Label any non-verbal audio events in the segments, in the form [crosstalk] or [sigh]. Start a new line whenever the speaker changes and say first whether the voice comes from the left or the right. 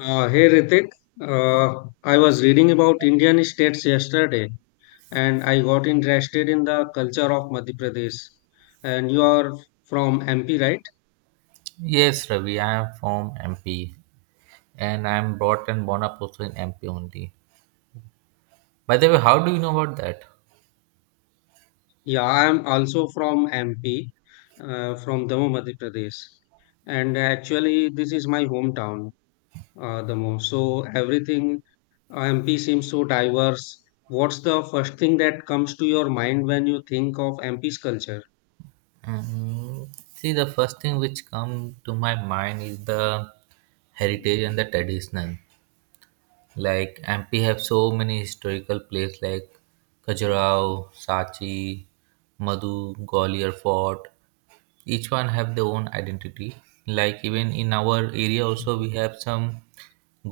left: Hey Ritik, I was reading about Indian states yesterday and I got interested in the culture of Madhya Pradesh. And you are from MP, right?
right: Yes, Ravi, I am from MP and I am brought and born up also in MP only. By the way, how do you know about that?
left: Yeah, I am also from MP, from Damoh, Madhya Pradesh. And actually, this is my hometown, Damoh. So everything MP seems so diverse. What's the first thing that comes to your mind when you think of MP's culture?
right: Mm, see, the first thing which come to my mind is the heritage and the traditional. Like MP have so many historical places like Khajuraho, Sachi, Madhu, Gwalior Fort. Each one have their own identity, like even in our area also we have some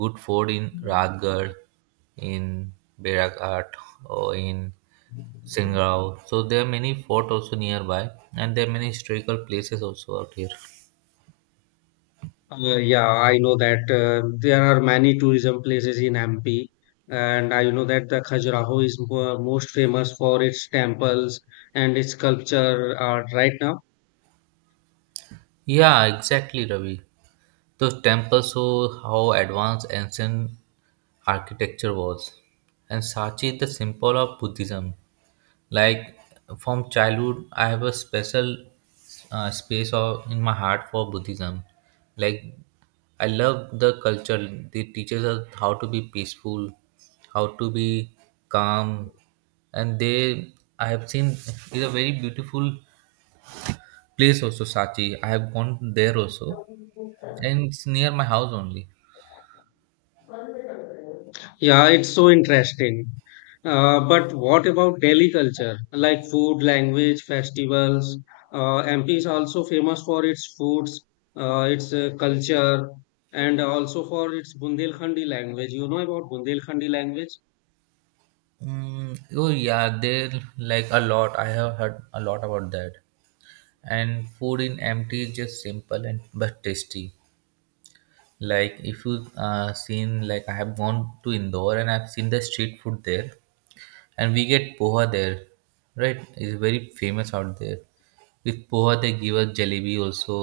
right: good fort in Rajgarh, in Beraghat, or in Singrao. So there are many fort also nearby, and there are many historical places also out here.
left: Yeah, I know that there are many tourism places in MP, and I know that the Khajuraho is most famous for its temples and its culture art right now.
right: Yeah, exactly Ravi. Those temples show how advanced ancient architecture was. And Sachi is the symbol of Buddhism. Like from childhood, I have a special space or in my heart for Buddhism. Like I love the culture. They teaches us how to be peaceful, how to be calm, and they I have seen is a very beautiful place also Sachi. I have gone there also, and it's near my house only.
left: Yeah, it's so interesting. But what about Delhi culture, like food, language, festivals? MP is also famous for its foods, its culture, and also for its Bundelkhandi language. You know about Bundelkhandi language?
right: Mm, oh yeah, there like a lot. I have heard a lot about that. And food in empty is just simple and but tasty, like if you seen, like I have gone to Indore and I've seen the street food there, and we get poha there, right? It's very famous out there. With poha they give us jalebi also,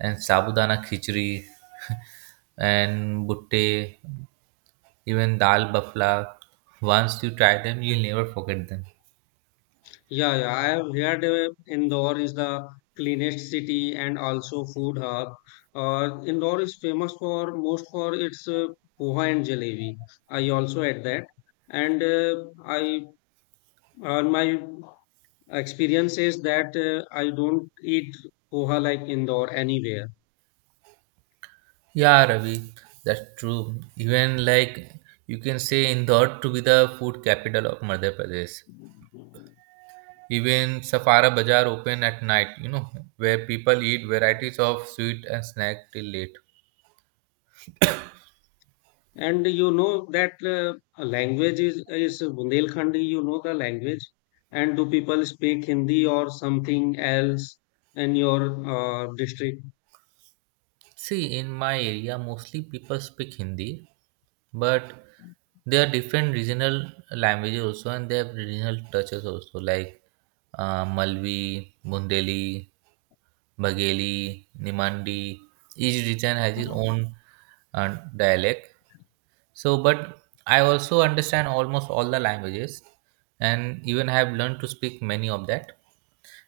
right: and sabudana khichdi [laughs] and butte, even dal bafla. Once you try them, you'll never forget them.
left: Yeah, yeah, I have heard Indore is the cleanest city and also food hub. Indore is famous for most for its poha and jalebi. I also had that, and I my experience is that I don't eat poha like Indore anywhere.
right: Yeah, Ravi, that's true. Even like you can say Indore to be the food capital of Madhya Pradesh. Even Safara Bazaar open at night, you know, where people eat varieties of sweet and snack till late.
left: And you know that language is Bundelkhandi. You know the language, and do people speak Hindi or something else in your district?
right: See, in my area, mostly people speak Hindi, but there are different regional languages also, and they have regional touches also, like Malvi, Bundeli, Bagheli, Nimandi. Each region has its own dialect. So, but I also understand almost all the languages, and even have learned to speak many of that.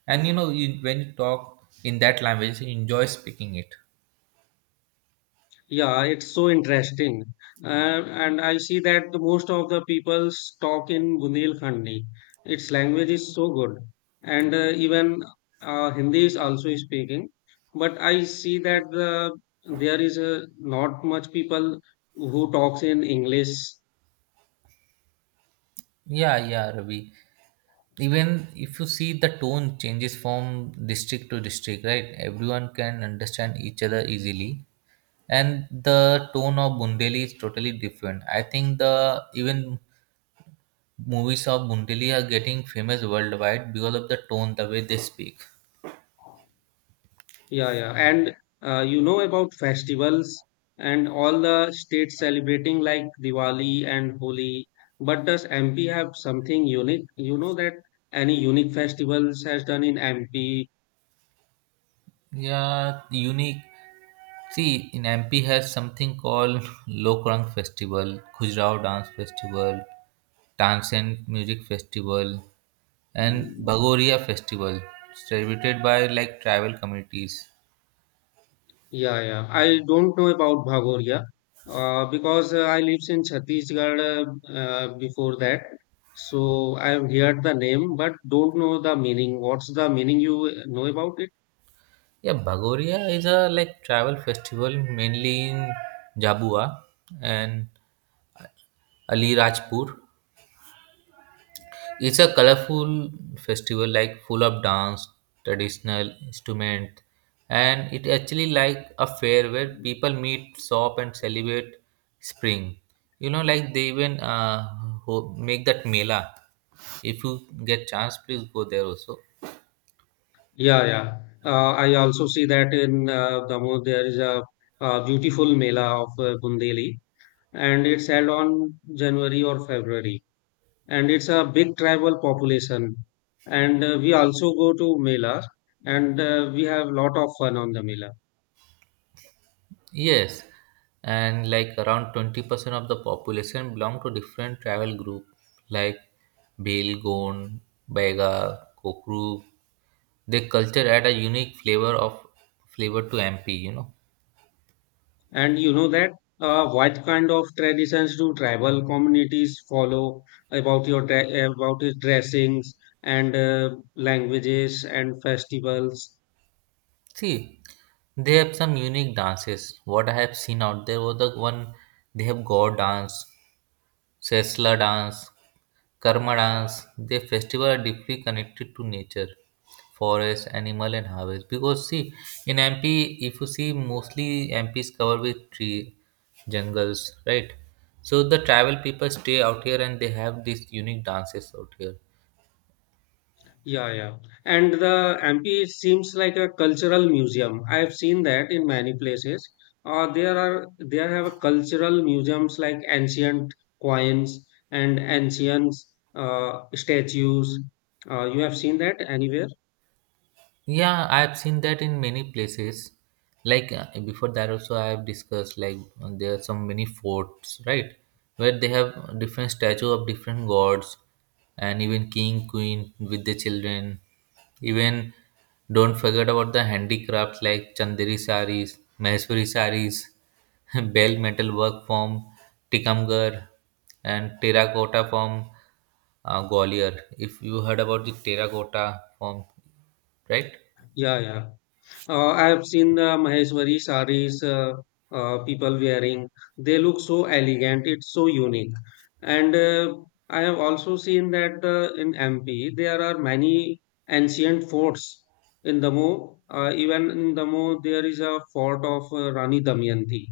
right: And you know, you, when you talk in that language, you enjoy speaking it.
left: Yeah, it's so interesting. Mm. And I see that the most of the people talk in Bundelkhandi. Its language is so good. And even Hindi is also speaking. But I see that there is not much people who talks in English.
right: Yeah, yeah, Ravi. Even if you see the tone changes from district to district, right? Everyone can understand each other easily. And the tone of Bundeli is totally different. I think the even movies of Bundili are getting famous worldwide because of the tone, the way they speak.
left: Yeah, yeah. And you know about festivals and all the states celebrating like Diwali and Holi. But does MP have something unique? You know that any unique festivals has done in MP?
right: Yeah, unique. See, in MP has something called Lokrang Festival, Khujrao Dance Festival, Tansen Music Festival, and Bagoria Festival, celebrated by like tribal communities.
left: Yeah, yeah. I don't know about Bhagoria because I lives in Chhattisgarh before that. So I have heard the name but don't know the meaning. What's the meaning you know about it?
right: Yeah, Bagoria is a like tribal festival mainly in Jabua and Ali Rajpur. It's a colorful festival, like full of dance, traditional instrument, and it actually like a fair where people meet, shop, and celebrate spring. You know, like they even make that mela. If you get chance, please go there also.
left: Yeah, yeah. I also see that in Damoh there is a, beautiful Mela of Bundeli, and it's held on January or February, and it's a big tribal population. And we also go to Mela, and we have lot of fun on the Mela.
right: Yes, and like around 20% of the population belong to different tribal group like Bhil, Gond, Baiga, Kokru. They culture add a unique flavor to MP, you know.
left: And you know that what kind of traditions do tribal communities follow about your about your dressings and languages and festivals?
right: See, they have some unique dances. What I have seen out there was the one they have God dance, Sesla dance, Karma dance. Their festival are deeply connected to nature, forest, animal, and harvest. Because see, in MP, if you see, mostly MP is covered with tree, jungles, right? So the tribal people stay out here and they have these unique dances out here.
left: Yeah, yeah. And the MP seems like a cultural museum. I have seen that in many places. There are there have cultural museums like ancient coins and ancient statues. You have seen that anywhere?
right: Yeah, I've seen that in many places. Like before that, also I have discussed like there are some many forts, right, where they have different statue of different gods, and even king, queen with the children. Even don't forget about the handicrafts like Chanderi saris, Maheshwari saris, [laughs] bell metal work from Tikamgarh, and terracotta from Gwalior. If you heard about the terracotta from, right?
left: Yeah, yeah. I have seen the Maheshwari sarees people wearing. They look so elegant. It's so unique. And I have also seen that in MP there are many ancient forts. In Damo, even in Damo, there is a fort of Rani Damayanti.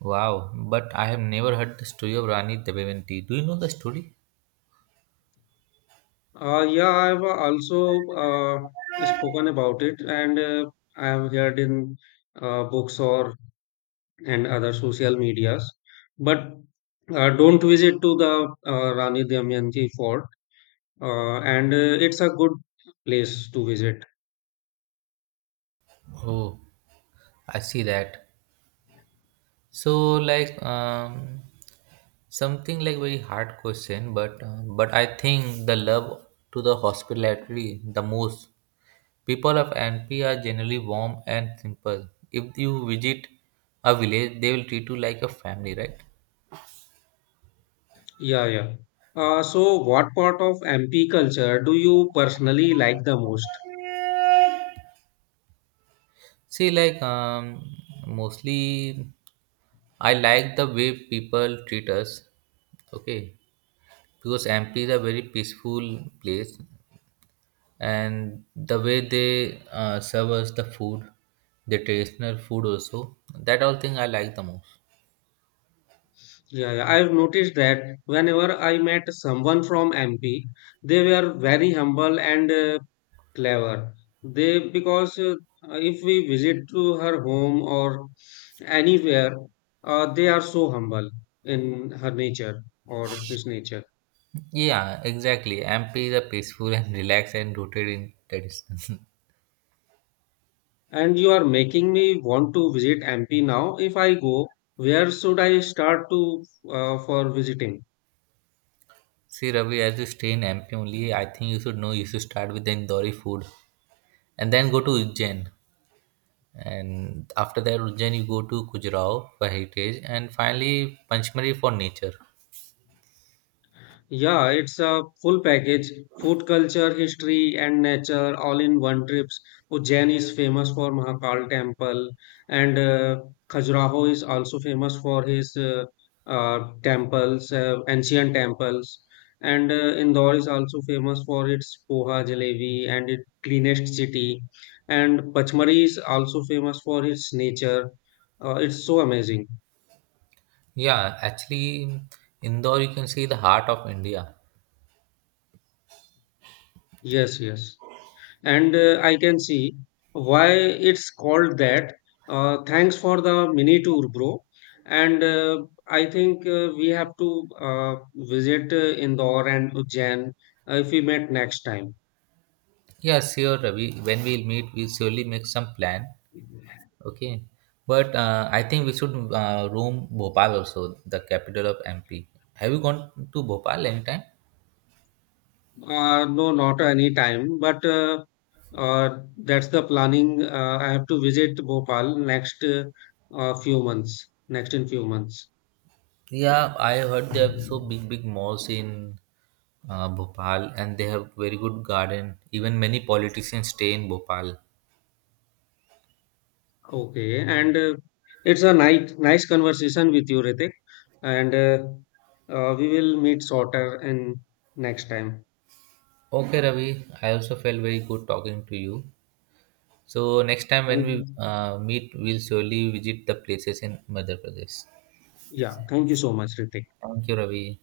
right: Wow, but I have never heard the story of Rani Damayanti. Do you know the story?
left: Yeah, I have also spoken about it, and I have heard in books or and other social medias. But don't visit to the Rani Damayanti fort, and it's a good place to visit.
right: Oh, I see that. So like something like very hard question, but I think the love to the hospitality the most. People of MP are generally warm and simple. If you visit a village, they will treat you like a family, right?
left: Yeah, yeah. So, what part of MP culture do you personally like the most?
right: See, like mostly I like the way people treat us. Okay, because Ampi is a very peaceful place, and the way they serve us the food, the traditional food also, that all thing I like the most.
left: Yeah, yeah, I've noticed that whenever I met someone from MP, they were very humble and clever. They because if we visit to her home or anywhere, they are so humble in her nature or his nature.
right: Yeah, exactly. Ampi is a peaceful and relaxed and rooted in tradition. [laughs]
left: And you are making me want to visit MP now. If I go, where should I start to for visiting?
right: See, Ravi, as you stay in Ampi only, I think you should know you should start with the Indori food and then go to Ujjain. And after that, Ujjain, you go to Khajuraho for heritage and finally Panchmari for nature.
left: Yeah, it's a full package. Food culture, history, and nature all in one trips. Ujjain is famous for Mahakal temple, and Khajuraho is also famous for his temples, ancient temples. And Indore is also famous for its poha jalebi and its cleanest city. And Pachmari is also famous for its nature. It's so amazing.
right: Yeah, actually, Indore, you can see the heart of India.
left: Yes, yes. And I can see why it's called that. Thanks for the mini tour, bro, and I think we have to visit Indore and Ujjain if we met next time.
right: Yeah, sure, Ravi. When we'll meet, we'll surely make some plan. Okay. But I think we should roam Bhopal also, the capital of MP. Have you gone to Bhopal anytime?
left: No, not any time, but uh, that's the planning. I have to visit Bhopal next few months next in few months.
right: Yeah, I heard they have so big, big malls in Bhopal and they have very good garden. Even many politicians stay in Bhopal.
left: Okay, and it's a nice conversation with you, Ritik, and we will meet shorter and next time.
right: Okay, Ravi. I also felt very good talking to you. So next time when we
left: You.
right: meet, we'll surely visit the places in Madhya Pradesh.
left: Yeah, thank you so much, Ritik.
right: Thank you, Ravi.